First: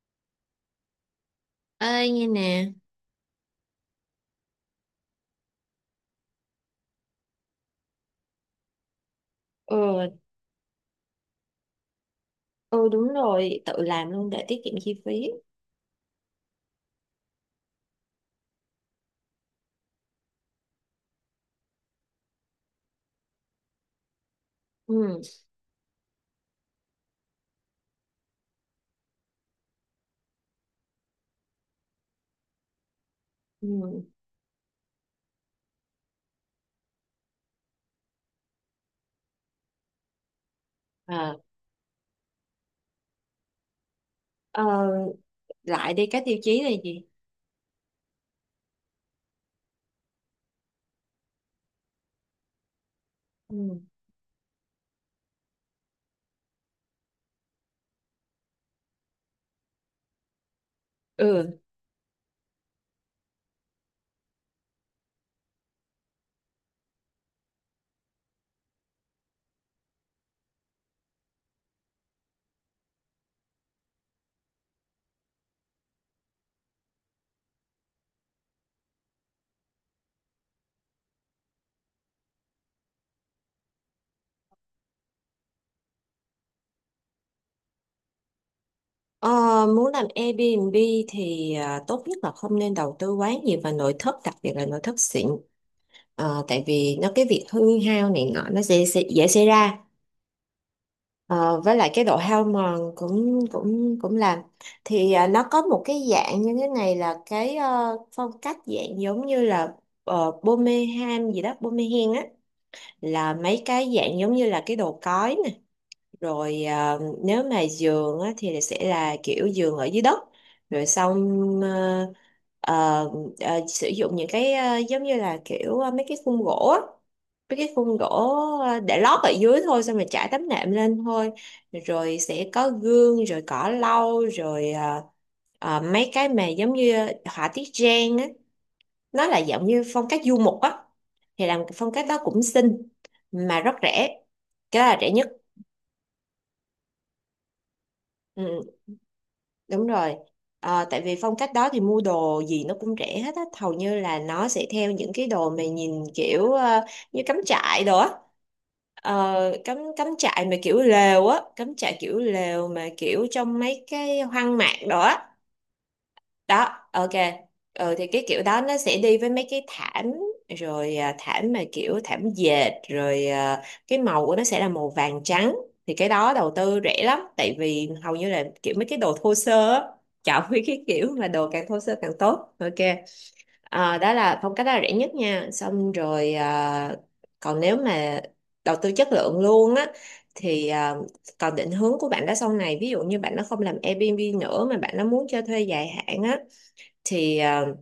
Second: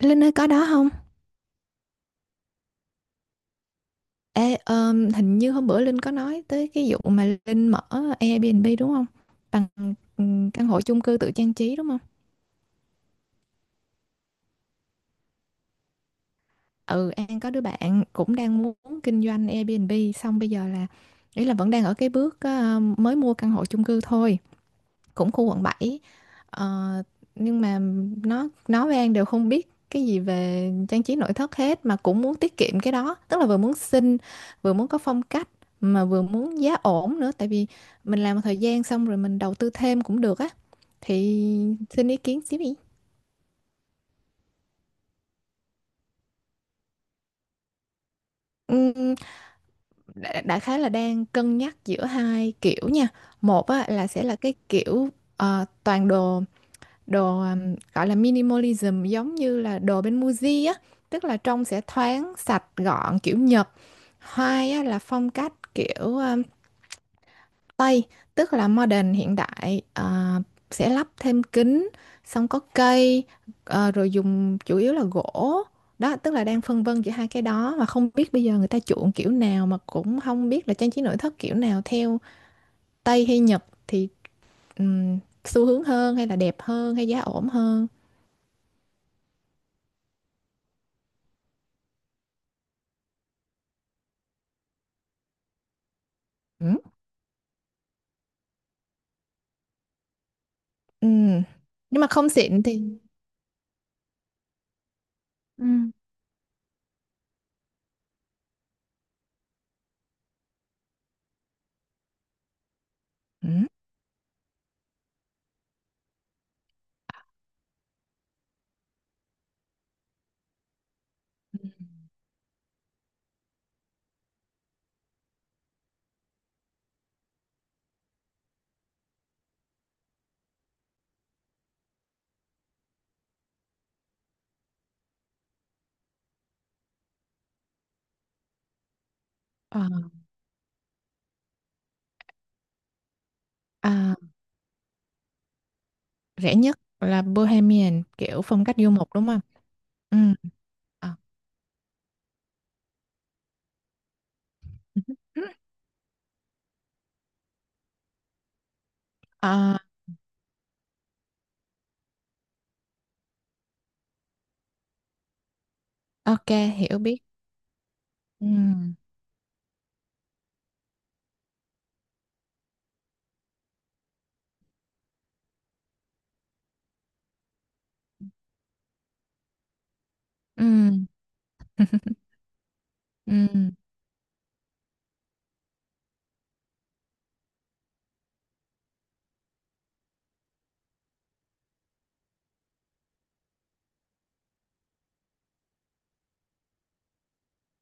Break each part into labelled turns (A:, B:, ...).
A: Linh ơi có đó không?
B: Ơi, nghe nè.
A: Ê, hình như hôm bữa Linh có nói tới cái vụ mà Linh mở Airbnb đúng không? Bằng
B: Ừ.
A: căn hộ chung cư tự trang trí đúng không?
B: Ừ, đúng rồi, tự làm luôn để tiết kiệm chi phí.
A: Ừ, An có đứa bạn cũng đang muốn kinh doanh Airbnb, xong bây giờ là ý là vẫn đang ở cái bước mới mua căn hộ chung cư thôi.
B: Ừ.
A: Cũng khu quận 7. Ờ, nhưng mà nó với An đều không biết cái gì về trang trí nội thất hết, mà cũng muốn tiết kiệm cái đó, tức là vừa muốn
B: Ừ.
A: xinh, vừa muốn có phong cách, mà vừa muốn giá ổn nữa, tại vì mình làm một thời gian xong rồi mình đầu tư thêm cũng được á,
B: Ờ,
A: thì xin ý kiến xíu đi.
B: ờ, lại đây, các tiêu chí là gì?
A: Ừm, đại khái là đang cân nhắc giữa hai kiểu nha. Một
B: Ừ.
A: á, là sẽ là cái kiểu toàn đồ đồ gọi là minimalism, giống như là đồ bên Muji á, tức là
B: Ừ.
A: trông sẽ thoáng sạch gọn kiểu Nhật. Hai á, là phong cách kiểu Tây, tức là modern hiện đại à, sẽ lắp thêm kính, xong có cây, rồi dùng chủ yếu là gỗ. Đó, tức là đang phân vân giữa hai cái đó, mà không biết bây giờ người ta chuộng kiểu nào, mà cũng không biết là trang trí nội thất kiểu nào, theo Tây hay Nhật thì um, xu hướng hơn hay là đẹp hơn hay giá ổn hơn.
B: ờ, Muốn làm Airbnb thì tốt nhất là không nên đầu tư quá nhiều vào nội thất, đặc biệt là nội thất xịn. Ờ, tại
A: Ừ.
B: vì nó cái việc hư hao này nọ nó sẽ dễ xảy ra.
A: Ừ.
B: Ờ, với lại
A: Nhưng
B: cái
A: mà
B: độ
A: không
B: hao
A: xịn thì.
B: mòn cũng cũng cũng làm. Thì nó có
A: Ừ.
B: một cái dạng như thế này là cái phong cách dạng giống như là Birmingham gì đó, Birmingham á. Là
A: Ừ.
B: mấy cái dạng giống như là cái đồ cói nè, rồi nếu mà giường á, thì sẽ là kiểu giường ở dưới đất. Rồi xong, ờ, ờ, sử dụng những cái giống như là kiểu mấy cái khung gỗ để lót ở dưới thôi, xong rồi trải tấm nệm lên thôi. Rồi sẽ có gương, rồi cỏ lau, rồi mấy cái mà giống như họa tiết Giang á, nó là giống
A: Ờ,
B: như phong cách du mục á. Thì làm cái phong cách đó cũng xinh mà rất
A: à,
B: rẻ, cái đó là rẻ nhất.
A: rẻ nhất là Bohemian, kiểu phong
B: Ừ,
A: cách du mục đúng không?
B: đúng rồi.
A: Ừ.
B: Ờ, tại
A: Ờ.
B: vì phong cách đó thì mua đồ gì nó cũng rẻ hết á, hầu như là nó sẽ theo những cái đồ mà nhìn kiểu như cắm trại đồ á. Ờ,
A: Ờ,
B: cắm cắm trại mà kiểu lều á, cắm trại kiểu lều mà kiểu trong mấy cái hoang mạc đó.
A: ok,
B: Đó,
A: hiểu
B: ok.
A: biết.
B: Ừ, thì cái kiểu
A: Ừ.
B: đó nó sẽ đi với mấy cái thảm, rồi thảm mà kiểu thảm dệt, rồi cái màu của nó sẽ là màu vàng trắng. Thì cái đó đầu tư rẻ lắm, tại vì hầu như là kiểu mấy cái đồ thô sơ á, chọn mấy
A: Ừ.
B: cái kiểu mà đồ càng thô sơ càng tốt, ok.
A: Ừ.
B: Ờ, đó là phong cách đó là rẻ nhất nha, xong rồi còn nếu mà đầu tư chất lượng luôn á thì còn định hướng của bạn đó sau này, ví dụ như bạn nó không làm Airbnb nữa mà bạn nó muốn cho thuê dài hạn á, thì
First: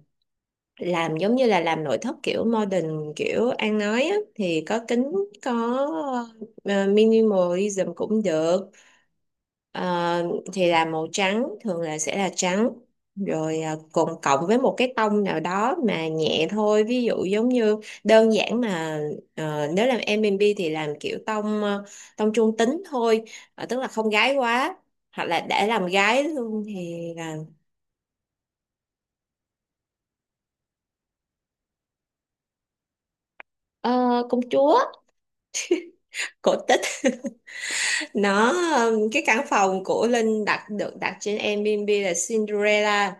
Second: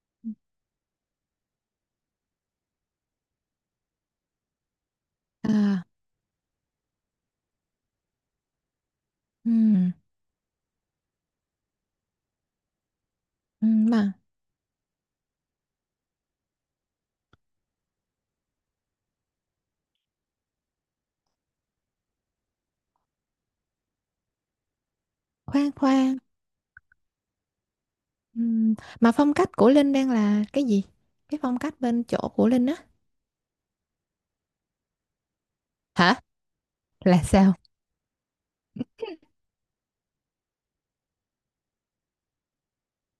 B: làm giống như là làm nội thất kiểu modern kiểu An nói á, thì có kính, có
A: À,
B: ờ, minimalism cũng được.
A: ừ.
B: Ờ, thì là màu trắng, thường là sẽ là trắng, rồi
A: Ừ.
B: cùng
A: Mà
B: cộng với một cái tông nào đó mà nhẹ thôi, ví dụ giống như đơn giản mà nếu làm M&B thì làm kiểu tông tông trung tính thôi. Ờ, tức là không gái quá, hoặc là để
A: khoan
B: làm
A: khoan,
B: gái luôn thì là
A: ừ. Mà phong cách của Linh đang là cái gì? Cái phong cách bên chỗ của Linh á.
B: ờ, công chúa,
A: Hả?
B: cổ tích.
A: Là sao?
B: Nó cái căn phòng của Linh đặt được đặt trên Airbnb là Cinderella.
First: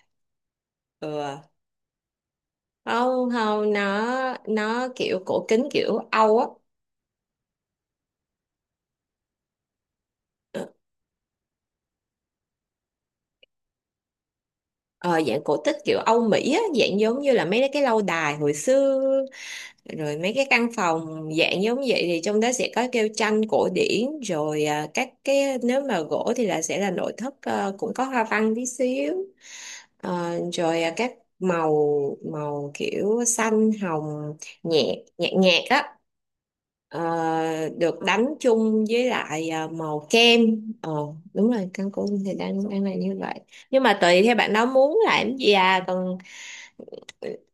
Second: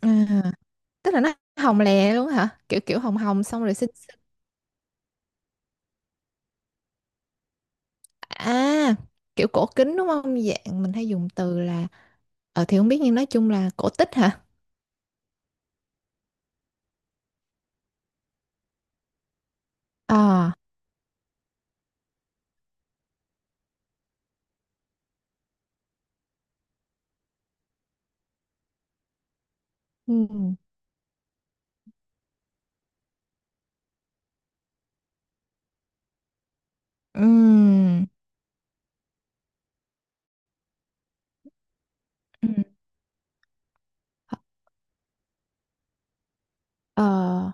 A: À, tức là nó
B: Ừ.
A: hồng lè luôn hả? Kiểu kiểu hồng
B: Không
A: hồng xong
B: không,
A: rồi xinh.
B: nó nó kiểu cổ kính kiểu Âu á.
A: À, kiểu cổ kính đúng không?
B: ờ,
A: Dạng mình hay dùng từ là, ờ thì không biết, nhưng nói chung là cổ tích hả?
B: ờ, Dạng cổ tích kiểu Âu Mỹ á, dạng giống như là mấy cái lâu đài hồi xưa, rồi mấy cái
A: Ờ.
B: căn phòng dạng giống vậy. Thì trong đó sẽ có kêu tranh cổ điển, rồi các cái nếu mà gỗ thì là sẽ là nội thất cũng có hoa văn tí xíu.
A: Ừ.
B: Ờ, rồi các màu, màu kiểu xanh hồng, nhẹ, nhạt nhạt á. ờ, Được
A: Ừm.
B: đánh chung với lại màu kem. ờ Đúng rồi, căn cũng thì
A: Ừ.
B: đang đang là như vậy, nhưng mà tùy theo bạn đó muốn làm gì à còn. Ừ.
A: Ờ,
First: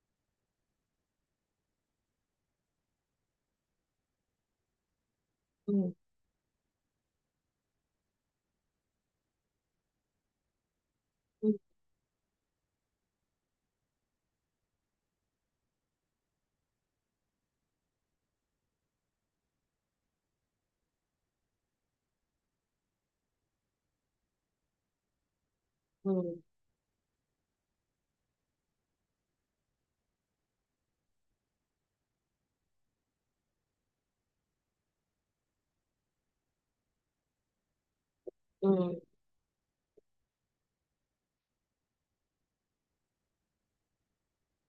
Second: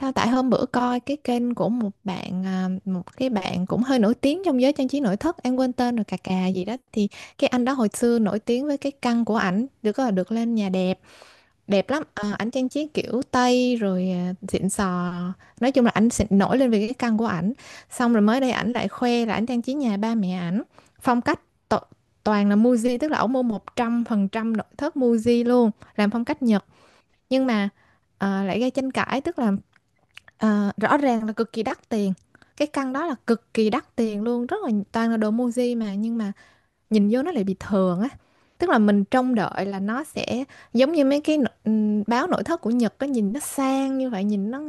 A: sao tại hôm bữa coi cái kênh của một bạn, à, một cái bạn cũng hơi nổi tiếng trong giới trang trí nội thất, em quên
B: Ừ.
A: tên rồi, cà cà gì đó thì cái anh đó hồi xưa nổi tiếng với cái căn của ảnh, được gọi là được lên nhà đẹp, đẹp lắm. Ờ, ảnh trang trí kiểu Tây rồi, à, xịn sò, nói chung là ảnh xịn, nổi lên về cái căn của ảnh. Xong rồi mới đây ảnh lại khoe là ảnh trang trí nhà ba mẹ ảnh phong cách to, toàn là Muji, tức là ổng mua 100% nội thất Muji luôn,
B: Ừ.
A: làm phong
B: Ừ.
A: cách Nhật. Nhưng mà lại gây tranh cãi, tức là rõ ràng là cực kỳ đắt tiền, cái căn đó là cực kỳ đắt tiền luôn, rất là toàn là đồ Muji, mà nhưng mà nhìn vô nó lại bị thường á. Tức là
B: Ừ.
A: mình trông đợi là nó sẽ giống như mấy cái báo nội thất của Nhật á, nhìn nó sang như vậy, nhìn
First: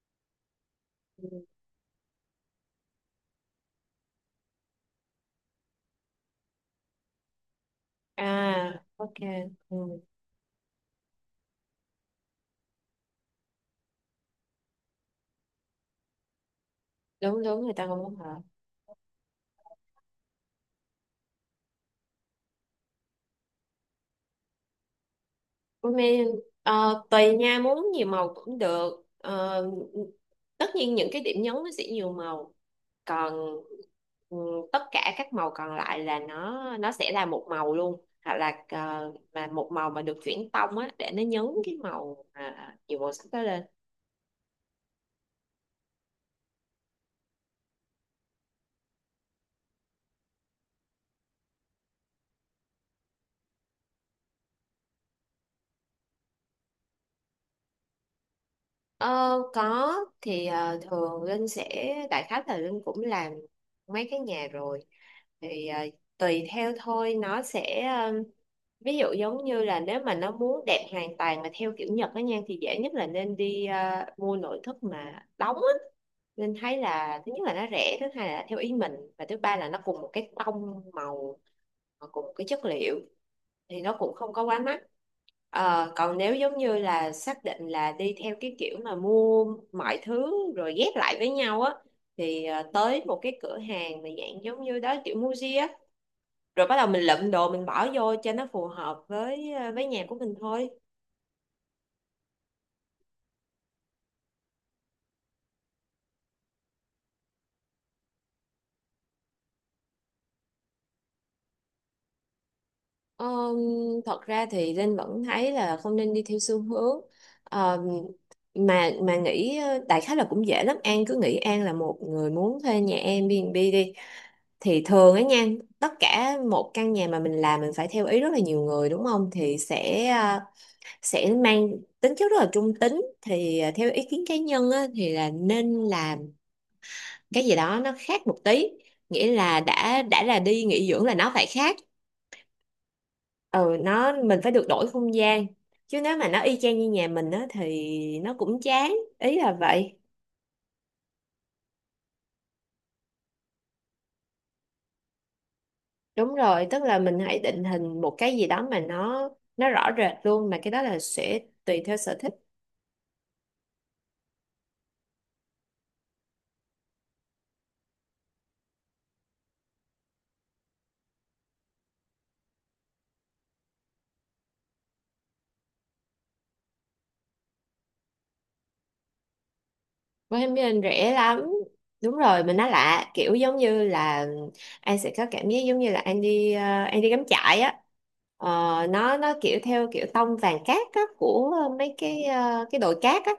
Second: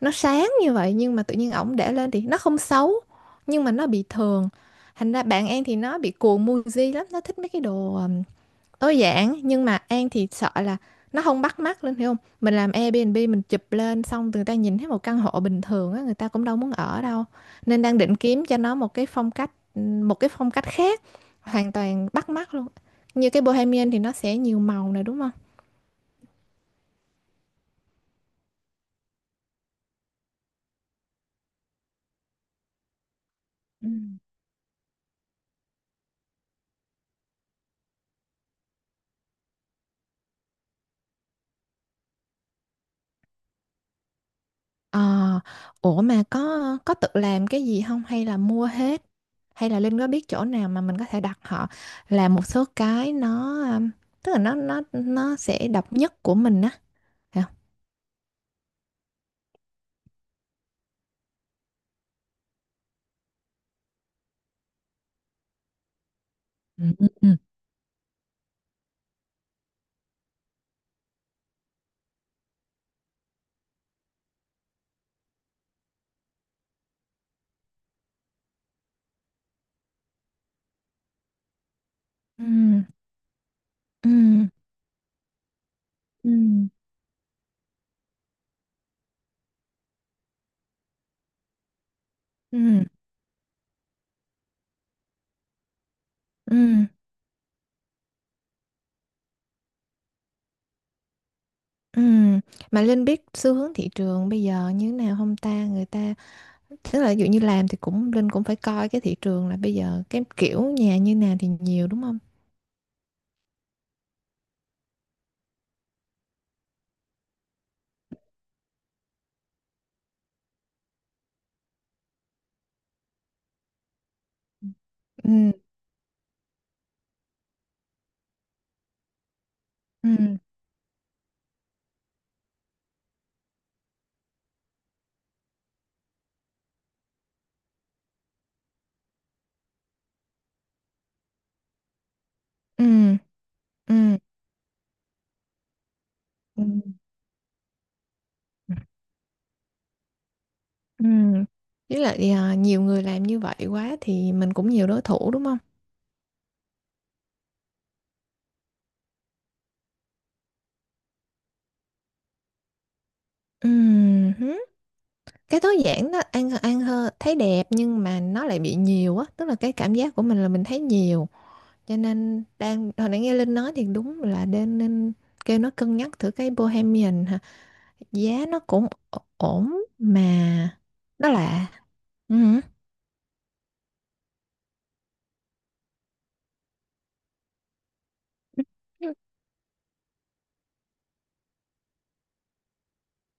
A: nó sáng như vậy, nhưng mà tự
B: Ừ.
A: nhiên ổng để lên thì nó không xấu nhưng mà nó bị thường. Thành ra bạn em thì nó bị cuồng Muji lắm, nó thích mấy cái đồ, à,
B: À,
A: tối
B: ok.
A: giản, nhưng mà
B: Ừ.
A: An thì sợ là nó không bắt mắt lên, hiểu không, mình làm Airbnb mình chụp lên xong người ta nhìn thấy một căn hộ bình thường á, người ta cũng đâu muốn ở đâu.
B: Đúng đúng, người
A: Nên
B: ta
A: đang
B: không
A: định
B: muốn hả.
A: kiếm cho nó một cái phong cách, một cái phong cách khác hoàn toàn, bắt mắt luôn, như cái Bohemian thì nó sẽ nhiều màu này đúng không.
B: Ủa mẹ, ờ, tùy nha, muốn nhiều màu cũng được. Ờ, tất nhiên những cái điểm nhấn nó sẽ nhiều màu, còn
A: Ừ.
B: ừ, tất cả các màu còn lại là nó sẽ là một màu luôn, hoặc là mà một màu mà được chuyển tông á, để nó nhấn cái màu mà nhiều màu sắc đó lên.
A: Ờ, ủa mà có tự làm cái gì không hay là mua hết, hay là Linh có biết chỗ nào mà mình có thể đặt họ làm một số cái nó tức là nó sẽ độc nhất của mình á.
B: Ờ, có. Thì thường Linh sẽ đại khái là Linh cũng làm mấy cái nhà rồi, thì tùy theo
A: Ừm.
B: thôi,
A: Ừm.
B: nó sẽ ví dụ giống như là nếu mà nó muốn đẹp hoàn toàn mà theo kiểu Nhật á nha, thì dễ nhất là nên đi mua nội thất mà đóng á. Linh thấy là thứ nhất là nó rẻ, thứ hai là theo ý mình, và thứ ba là nó cùng một cái tông màu, cùng một cái chất
A: Ừm.
B: liệu, thì nó cũng không có
A: Ừm.
B: quá mắc. Ờ, còn nếu giống
A: Ừm,
B: như là xác định là đi theo cái kiểu mà mua mọi thứ rồi ghép lại với nhau á, thì
A: ừm,
B: tới một cái cửa hàng mà dạng giống như đó kiểu Muji á, rồi bắt đầu
A: ừm,
B: mình lượm đồ mình bỏ vô cho nó phù hợp với với nhà của mình thôi.
A: Mà Linh biết xu hướng thị trường bây giờ như thế nào không ta? Người ta, tức là ví dụ như làm thì cũng Linh cũng phải coi cái thị trường, là bây giờ cái kiểu nhà như nào thì nhiều đúng không?
B: Ờm, thật ra thì Linh vẫn thấy là không nên đi theo xu hướng. Ờm, mà nghĩ đại khái là cũng dễ lắm, An cứ nghĩ An là một người muốn thuê nhà Airbnb đi, thì thường ấy nha,
A: Ừm.
B: tất cả một căn nhà mà mình làm mình phải theo ý rất là nhiều người đúng không, thì sẽ
A: Ừm.
B: sẽ mang tính chất rất là trung tính. Thì theo ý kiến cá nhân á, thì là nên làm cái gì đó nó khác một tí, nghĩa là đã là đi nghỉ dưỡng là nó phải khác.
A: Ừm.
B: Ừ,
A: Ừm.
B: nó mình phải được đổi không gian, chứ nếu mà nó y chang
A: Ừm.
B: như nhà mình á thì nó cũng chán, ý là vậy.
A: Ừm. Với lại, à, nhiều người làm như vậy quá thì mình cũng nhiều đối thủ đúng không?
B: Đúng rồi, tức là mình hãy định hình một cái gì đó mà nó rõ rệt luôn, mà cái đó là sẽ tùy theo sở thích.
A: Ừm. Cái tối giản đó ăn ăn hơn, thấy đẹp, nhưng mà nó lại bị nhiều á, tức là cái cảm giác của mình là mình thấy nhiều. Cho nên đang hồi nãy nghe Linh nói thì đúng là nên nên kêu nó cân nhắc thử cái Bohemian hả, giá nó cũng ổn mà,
B: Bohemian rẻ
A: nó
B: lắm.
A: lạ.
B: Đúng
A: Ừ.
B: rồi, mình nói lạ kiểu giống như là anh sẽ có cảm giác giống như là anh đi anh đi cắm trại á. Ờ, nó kiểu theo kiểu tông vàng cát á, của mấy cái cái đồi cát á,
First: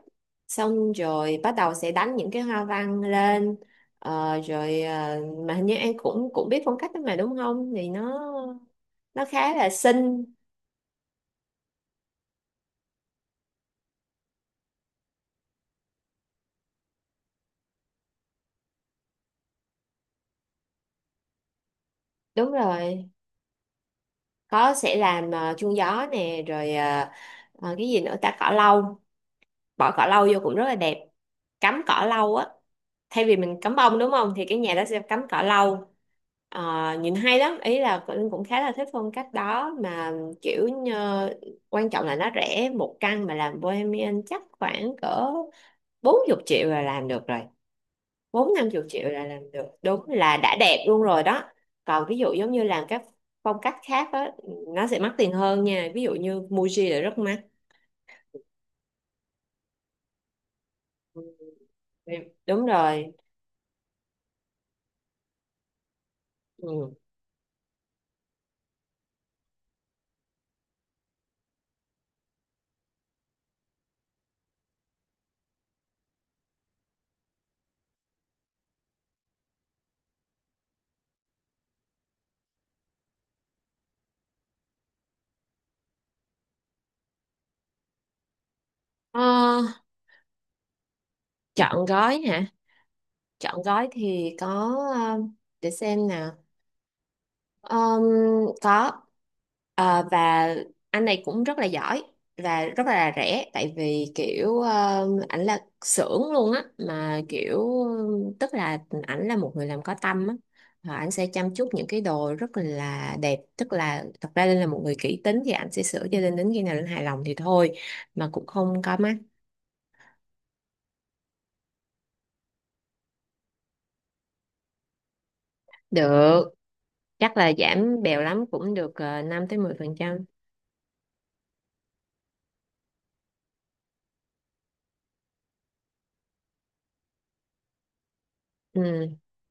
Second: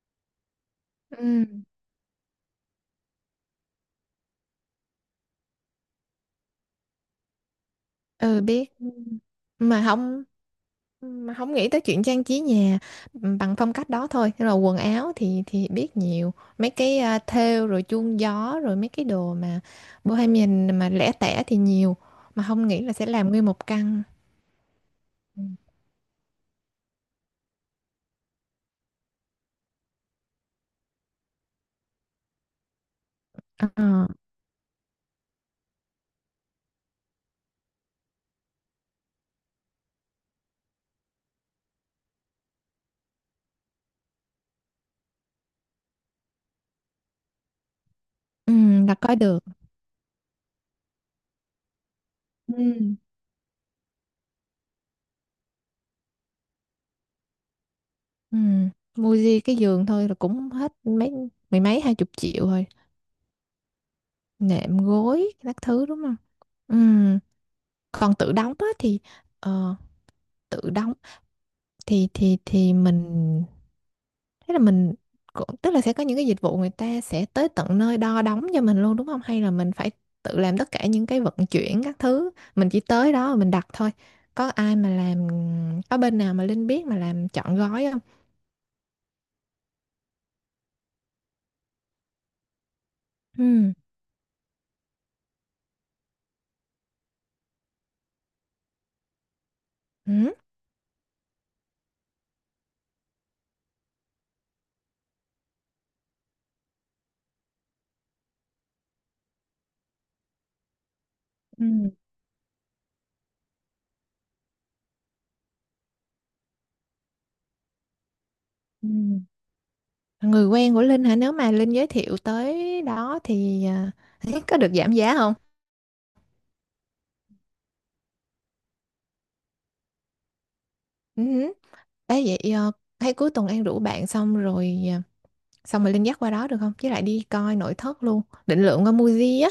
B: xong rồi
A: Ừ.
B: bắt đầu sẽ đánh những cái hoa văn lên. Ờ, rồi mà hình như anh cũng cũng biết phong cách đó mà đúng không, thì nó
A: Ừ biết. Ừ.
B: nó khá là
A: Mà không,
B: xinh.
A: mà không nghĩ tới chuyện trang trí nhà, ừ, bằng phong cách đó thôi. Thế là quần áo thì biết nhiều mấy cái, à, thêu rồi chuông gió rồi mấy cái đồ mà bohemian mà lẻ tẻ thì nhiều, mà
B: Đúng
A: không nghĩ là sẽ
B: rồi.
A: làm nguyên một căn.
B: Có, sẽ làm
A: Ừ.
B: chuông gió nè, rồi cái gì nữa ta, cỏ lâu, bỏ cỏ lau vô cũng rất là đẹp, cắm cỏ lau á, thay vì mình cắm bông
A: Ờ,
B: đúng không, thì cái nhà đó sẽ cắm cỏ lau. Ờ, nhìn hay lắm, ý là Linh cũng khá là thích phong cách đó mà, kiểu như, quan trọng là nó rẻ. Một căn mà làm Bohemian chắc khoảng cỡ 40 triệu là làm được rồi,
A: ừ,
B: bốn năm chục
A: là
B: triệu
A: coi
B: là
A: được.
B: làm được, đúng là đã đẹp luôn rồi đó. Còn ví dụ giống như làm
A: Ừ.
B: các phong cách khác á, nó sẽ mắc tiền hơn nha, ví dụ như Muji là rất mắc.
A: Ừ. Mua gì cái giường thôi là cũng hết mấy mười mấy hai chục
B: Ừ,
A: triệu
B: đúng
A: rồi,
B: rồi.
A: nệm gối các thứ đúng không. Ừ.
B: Ừ.
A: Còn tự đóng á thì ờ, tự đóng thì mình thế là mình cũng, tức là sẽ có những cái dịch vụ người ta sẽ tới tận nơi đo đóng cho mình luôn đúng không, hay là mình phải tự làm tất cả những cái vận chuyển các thứ, mình chỉ tới đó rồi mình đặt thôi. Có ai mà làm, có bên nào mà Linh biết mà làm trọn gói không.
B: Ờ, Chọn gói hả? Chọn
A: Ừ.
B: gói thì có. um, để xem nào. Um, có. Ờ,
A: Ừ.
B: và anh này cũng rất là giỏi và rất là rẻ, tại vì kiểu ảnh là xưởng luôn á, mà kiểu tức là ảnh là một người làm có tâm á, và ảnh sẽ chăm
A: Ừ.
B: chút những cái đồ rất là đẹp. Tức là thật ra Linh là một người kỹ tính thì ảnh sẽ sửa cho Linh đến khi nào Linh hài lòng thì thôi, mà cũng không
A: Ừ.
B: có mắc.
A: Người quen của Linh hả, nếu mà Linh giới thiệu tới đó thì, à, có được giảm giá không.
B: Được, chắc là giảm bèo lắm cũng được, ờ, 5 tới mười phần trăm.
A: Ừ. Ê, vậy à, hay cuối tuần An rủ bạn, xong rồi à, xong rồi Linh dắt qua đó được không, với lại đi coi nội thất luôn, định lượng qua
B: Ừ.
A: Muji á.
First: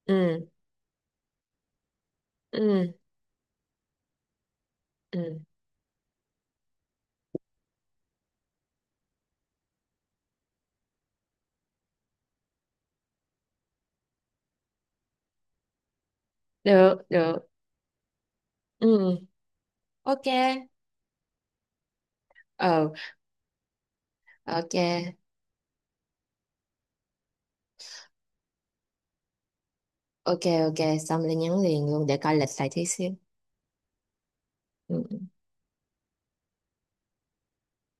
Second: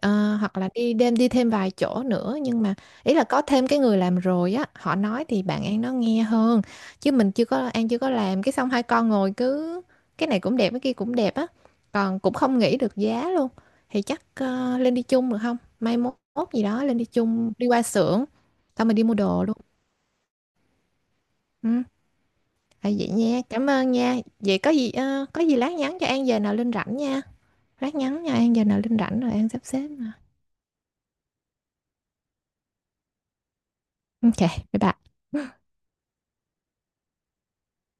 A: Ờ,
B: Ừ.
A: hoặc là đi đêm đi thêm vài chỗ nữa, nhưng mà
B: Ừ.
A: ý là có thêm cái người làm rồi á, họ nói
B: Ừ.
A: thì bạn An nó nghe hơn, chứ mình chưa có, An chưa có làm cái, xong hai con ngồi cứ cái này cũng đẹp cái kia cũng đẹp á, còn cũng không nghĩ được giá luôn. Thì chắc lên đi chung được không, mai mốt mốt gì đó lên
B: Được
A: đi
B: được.
A: chung đi qua xưởng, xong mình đi mua
B: Ừ.
A: đồ luôn.
B: Ok.
A: Ừ.
B: Ờ.
A: À, vậy nha, cảm ơn nha, vậy có gì
B: Ok.
A: có gì lát nhắn cho An giờ nào Linh rảnh nha. Lát nhắn nha, An giờ nào Linh rảnh rồi An sắp xếp mà.
B: Ok. Ok, xong lên nhắn liền luôn để coi lịch lại tí xíu.
A: Ok, bye
B: Ừ.
A: bye.